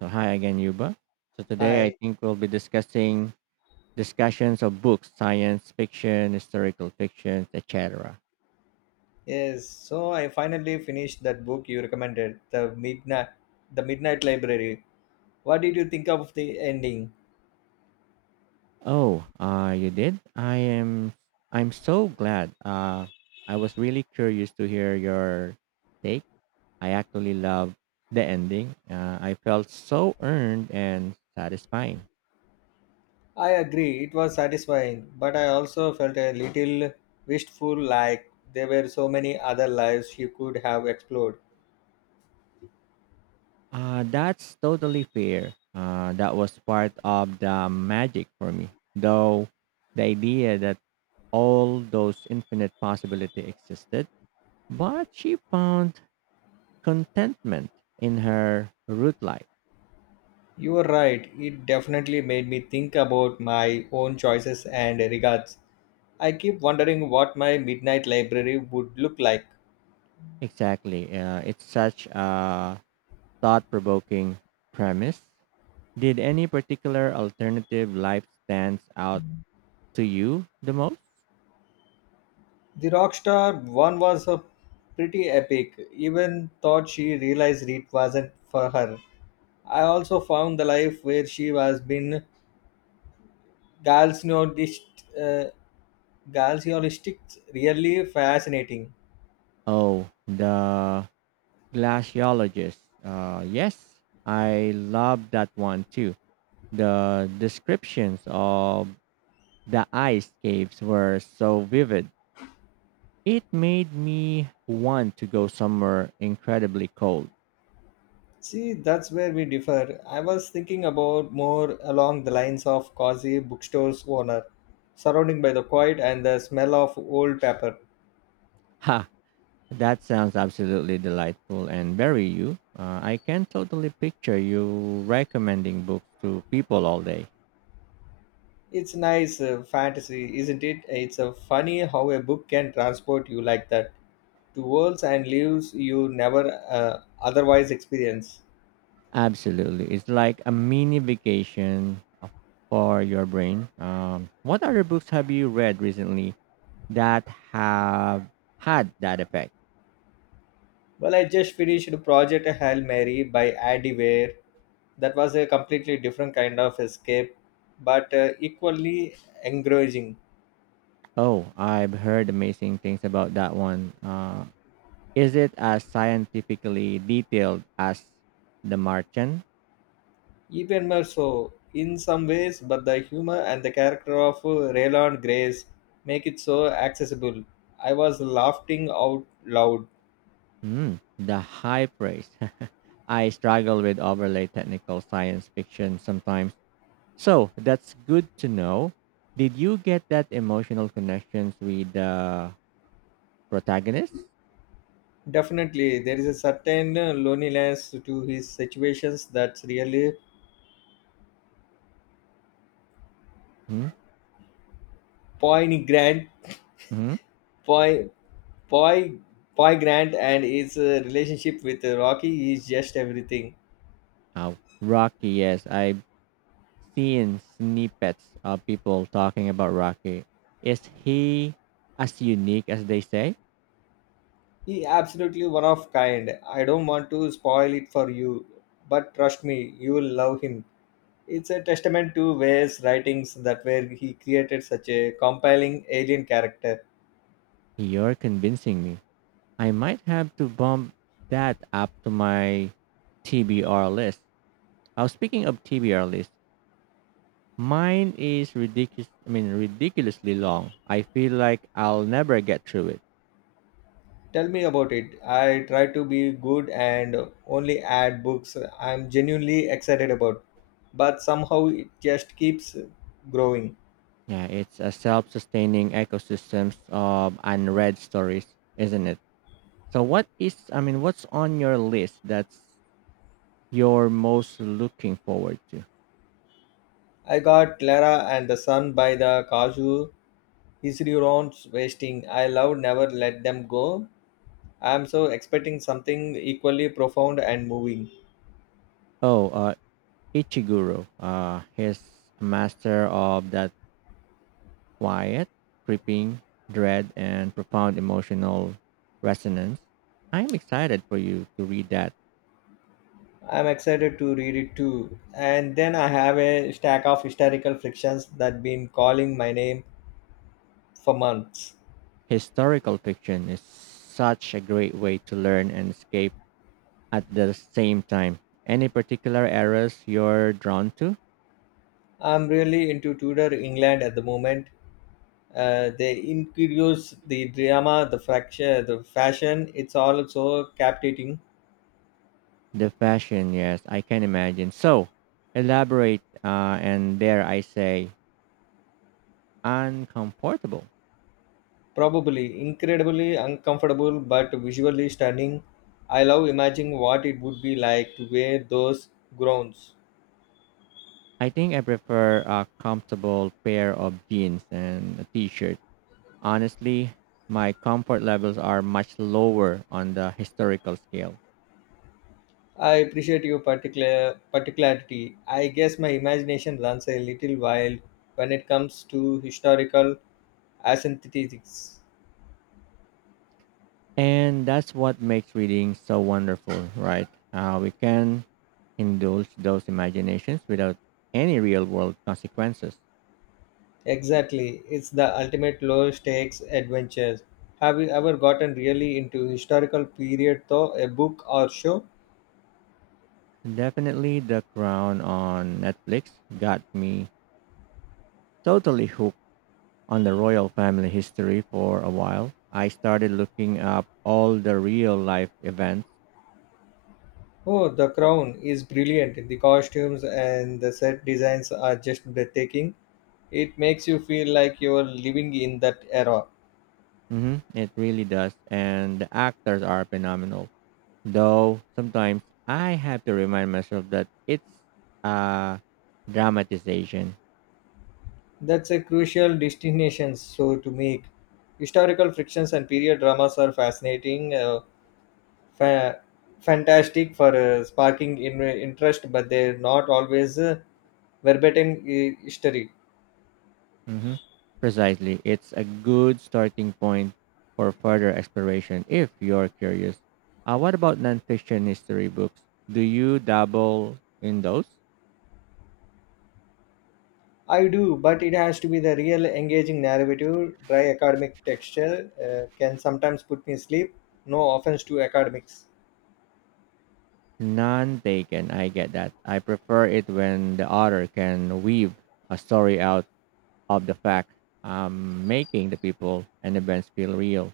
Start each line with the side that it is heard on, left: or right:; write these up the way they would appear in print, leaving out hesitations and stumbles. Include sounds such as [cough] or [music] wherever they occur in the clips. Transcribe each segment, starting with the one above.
right: So hi again, Yuba. So today I
left: Hi.
right: think we'll be discussing discussions of books, science fiction, historical fiction, etc.
left: Yes, so I finally finished that book you recommended, The Midnight The Midnight Library. What did you think of the ending?
right: Oh, you did? I am. I'm so glad. I was really curious to hear your take. I actually love the ending. I felt so earned and satisfying.
left: I agree, it was satisfying, but I also felt a little wistful like there were so many other lives you could have explored.
right: That's totally fair. That was part of the magic for me, though the idea that all those infinite possibility existed, but she found contentment in her root life.
left: You were right, it definitely made me think about my own choices and regards. I keep wondering what my midnight library would look like.
right: Exactly. It's such a thought provoking premise. Did any particular alternative life stands out to you the most?
left: The Rockstar one was a pretty epic. Even thought she realized it wasn't for her. I also found the life where she was been Galsneodist uh, Galsneodistic really fascinating.
right: Oh, the glaciologist. Yes, I love that one too. The descriptions of the ice caves were so vivid. It made me want to go somewhere incredibly cold.
left: See, that's where we differ. I was thinking about more along the lines of cozy bookstore's owner, surrounding by the quiet and the smell of old paper.
right: Ha! That sounds absolutely delightful and very you. I can totally picture you recommending books to people all day.
left: It's nice fantasy, isn't it? It's a funny how a book can transport you like that to worlds and lives you never otherwise experience.
right: Absolutely. It's like a mini vacation for your brain. What other books have you read recently that have had that effect?
left: Well, I just finished Project Hail Mary by Andy Weir. That was a completely different kind of escape, but equally engrossing.
right: Oh, I've heard amazing things about that one. Is it as scientifically detailed as The Martian?
left: Even more so in some ways, but the humor and the character of Raylan Grace make it so accessible. I was laughing out loud.
right: Hmm, the high praise. [laughs] I struggle with overlay technical science fiction sometimes. So that's good to know. Did you get that emotional connections with the protagonist?
left: Definitely, there is a certain loneliness to his situations that's really poignant,
right: Mm-hmm.
left: poi, poi, poignant, and his relationship with Rocky is just everything.
right: Oh, Rocky, yes. I've seen snippets of people talking about Rocky. Is he as unique as they say?
left: He absolutely one of kind. I don't want to spoil it for you, but trust me, you will love him. It's a testament to Way's writings that where he created such a compelling alien character.
right: You're convincing me. I might have to bump that up to my TBR list. Oh, speaking of TBR list, mine is ridiculous. I mean, ridiculously long. I feel like I'll never get through it.
left: Tell me about it. I try to be good and only add books I'm genuinely excited about, but somehow it just keeps growing.
right: Yeah, it's a self-sustaining ecosystems of unread stories, isn't it? So, what is? I mean, what's on your list that's you're most looking forward to?
left: I got Clara and the Sun by the Kazu Histriorons Wasting. I love Never Let Them Go. I'm so expecting something equally profound and moving.
right: Oh, Ichiguro. He's a master of that quiet, creeping, dread, and profound emotional resonance. I'm excited for you to read that.
left: I'm excited to read it too. And then I have a stack of historical fictions that been calling my name for months.
right: Historical fiction is such a great way to learn and escape at the same time. Any particular eras you're drawn to?
left: I'm really into Tudor England at the moment. The interiors, the drama, the fracture, the fashion, it's all so captivating.
right: The fashion, yes, I can imagine. So, elaborate, and dare I say, uncomfortable.
left: Probably incredibly uncomfortable, but visually stunning. I love imagining what it would be like to wear those gowns.
right: I think I prefer a comfortable pair of jeans and a t shirt. Honestly, my comfort levels are much lower on the historical scale.
left: I appreciate your particularity. I guess my imagination runs a little wild when it comes to historical aesthetics.
right: And that's what makes reading so wonderful, right? We can indulge those imaginations without any real world consequences.
left: Exactly, it's the ultimate low stakes adventures. Have you ever gotten really into historical period though, a book or show?
right: Definitely, The Crown on Netflix got me totally hooked on the royal family history for a while. I started looking up all the real life events.
left: Oh, The Crown is brilliant. The costumes and the set designs are just breathtaking. It makes you feel like you're living in that era.
right: Hmm, it really does. And the actors are phenomenal, though sometimes I have to remind myself that it's a dramatization.
left: That's a crucial distinction so to make. Historical frictions and period dramas are fa- fantastic for sparking interest, but they're not always. Verbatim history.
right: Hmm. Precisely. It's a good starting point for further exploration if you're curious. What about nonfiction history books? Do you dabble in those?
left: I do, but it has to be the real engaging narrative. Dry academic texture can sometimes put me asleep. No offense to academics.
right: None taken. I get that. I prefer it when the author can weave a story out of the fact, making the people and events feel real.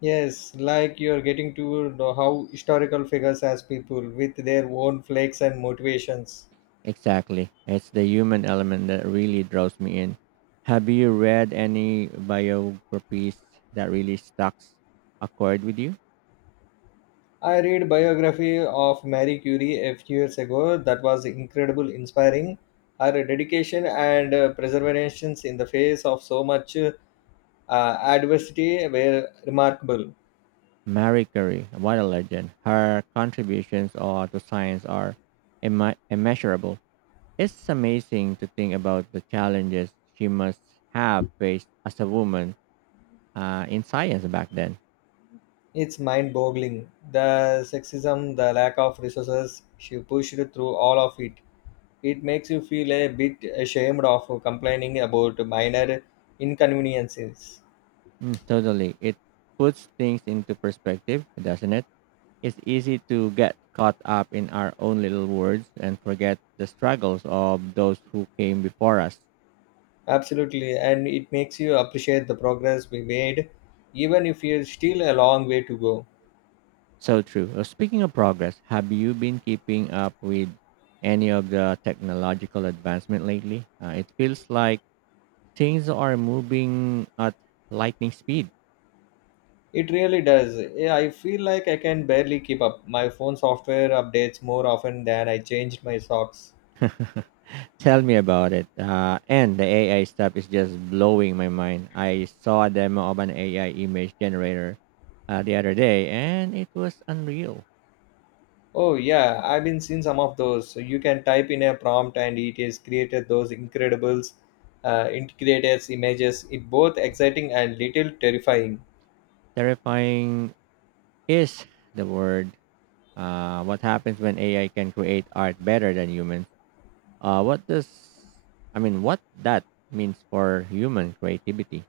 left: Yes, like you're getting to know how historical figures as people with their own flakes and motivations.
right: Exactly. It's the human element that really draws me in. Have you read any biographies that really stuck a chord with you?
left: I read biography of Marie Curie a few years ago that was incredible inspiring. Her dedication and perseverance in the face of so much adversity were remarkable.
right: Marie Curie, what a legend. Her contributions to science are immeasurable. It's amazing to think about the challenges she must have faced as a woman in science back then.
left: It's mind boggling. The sexism, the lack of resources she pushed through all of it. It makes you feel a bit ashamed of complaining about minor inconveniences.
right: Mm, totally. It puts things into perspective, doesn't it? It's easy to get caught up in our own little worlds and forget the struggles of those who came before us.
left: Absolutely, and it makes you appreciate the progress we made, even if you're still a long way to go.
right: So true. Speaking of progress, have you been keeping up with any of the technological advancement lately? It feels like things are moving at lightning speed.
left: It really does. Yeah, I feel like I can barely keep up. My phone software updates more often than I change my socks.
right: [laughs] Tell me about it. And the AI stuff is just blowing my mind. I saw a demo of an AI image generator the other day, and it was unreal.
left: Oh yeah, I've been seeing some of those. So you can type in a prompt and it has created those integrated images. It both exciting and little terrifying.
right: Terrifying is the word. What happens when AI can create art better than humans? What does I mean? What that means for human creativity?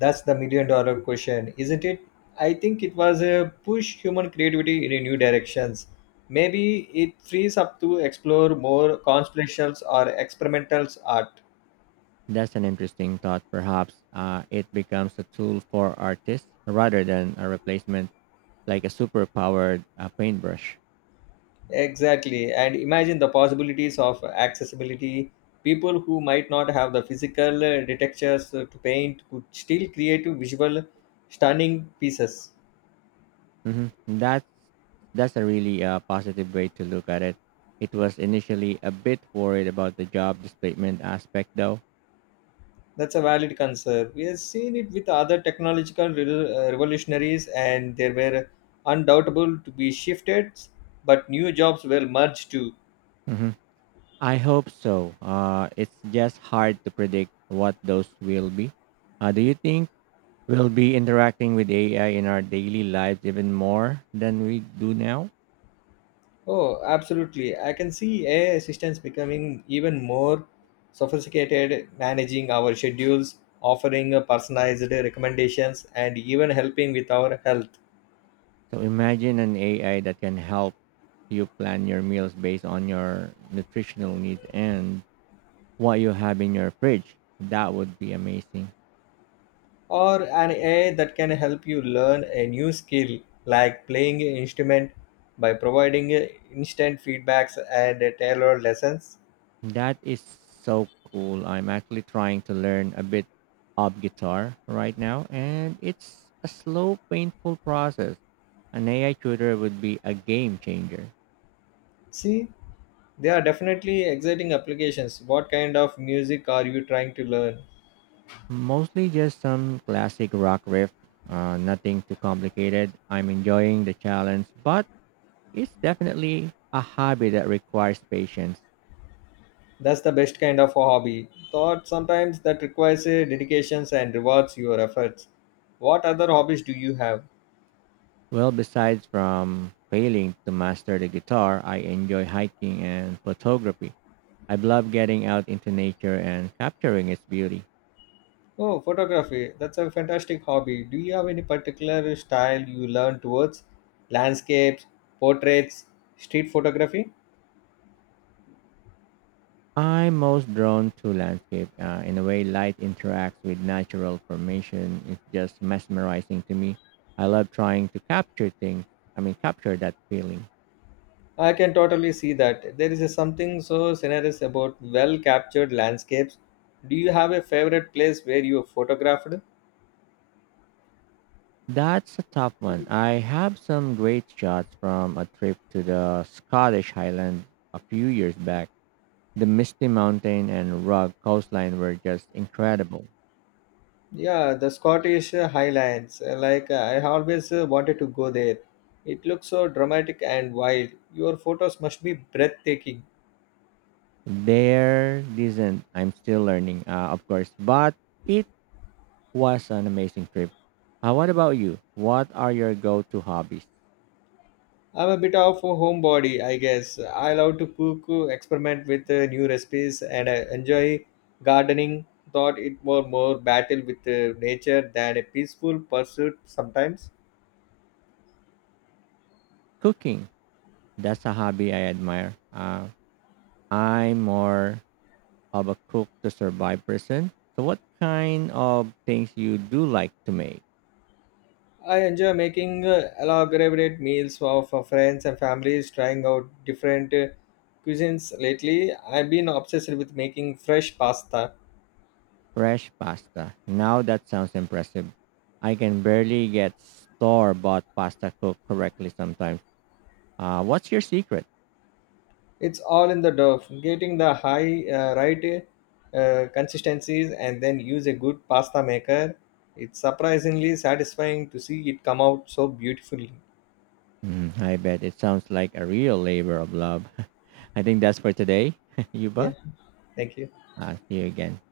left: That's the million dollar question, isn't it? I think it was a push human creativity in a new directions. Maybe it frees up to explore more conspirations or experimental art.
right: That's an interesting thought. Perhaps it becomes a tool for artists rather than a replacement, like a superpowered paintbrush.
left: Exactly. And imagine the possibilities of accessibility. People who might not have the physical detectors to paint could still create visual, stunning pieces.
right: Hmm, that's a really positive way to look at it. It was initially a bit worried about the job displacement aspect, though.
left: That's a valid concern. We have seen it with other technological revolutionaries, and there were undoubtable to be shifted, but new jobs were merged too.
right: Mhm. I hope so. It's just hard to predict what those will be. Do you think we'll be interacting with AI in our daily lives even more than we do now?
left: Oh, absolutely. I can see AI assistants becoming even more sophisticated, managing our schedules, offering personalized recommendations, and even helping with our health.
right: So imagine an AI that can help you plan your meals based on your nutritional needs and what you have in your fridge. That would be amazing.
left: Or an AI that can help you learn a new skill like playing an instrument by providing instant feedbacks and tailored lessons.
right: That is so cool. I'm actually trying to learn a bit of guitar right now, and it's a slow, painful process. An AI tutor would be a game changer.
left: See, they are definitely exciting applications. What kind of music are you trying to learn?
right: Mostly just some classic rock riff, nothing too complicated. I'm enjoying the challenge, but it's definitely a hobby that requires patience.
left: That's the best kind of a hobby. Thought sometimes that requires a dedications and rewards your efforts. What other hobbies do you have?
right: Well, besides from failing to master the guitar, I enjoy hiking and photography. I love getting out into nature and capturing its beauty.
left: Oh, photography. That's a fantastic hobby. Do you have any particular style you learn towards? Landscapes, portraits, street photography?
right: I'm most drawn to landscape. In a way, light interacts with natural formation. It's just mesmerizing to me. I love trying to capture things. I mean, capture that feeling.
left: I can totally see that. There is a something so generous about well captured landscapes. Do you have a favorite place where you photographed?
right: That's a tough one. I have some great shots from a trip to the Scottish Highland a few years back. The misty mountain and rugged coastline were just incredible.
left: Yeah, the Scottish Highlands. Like I always wanted to go there. It looks so dramatic and wild. Your photos must be breathtaking.
right: They're decent. I'm still learning, of course, but it was an amazing trip. What about you? What are your go-to hobbies?
left: I'm a bit of a homebody, I guess. I love to cook, experiment with new recipes, and I enjoy gardening. Thought it were more battle with nature than a peaceful pursuit sometimes.
right: Cooking. That's a hobby I admire. I'm more of a cook to survive person. So what kind of things you do like to make?
left: I enjoy making elaborate meals for friends and families, trying out different cuisines. Lately, I've been obsessed with making fresh pasta.
right: Fresh pasta. Now that sounds impressive. I can barely get store-bought pasta cooked correctly sometimes. What's your secret?
left: It's all in the dough, getting the high right consistencies, and then use a good pasta maker. It's surprisingly satisfying to see it come out so beautifully.
right: Mm, I bet it sounds like a real labor of love. [laughs] I think that's for today. [laughs]
left: Yeah,
right: Yuba,
left: thank you.
right: I'll see you again.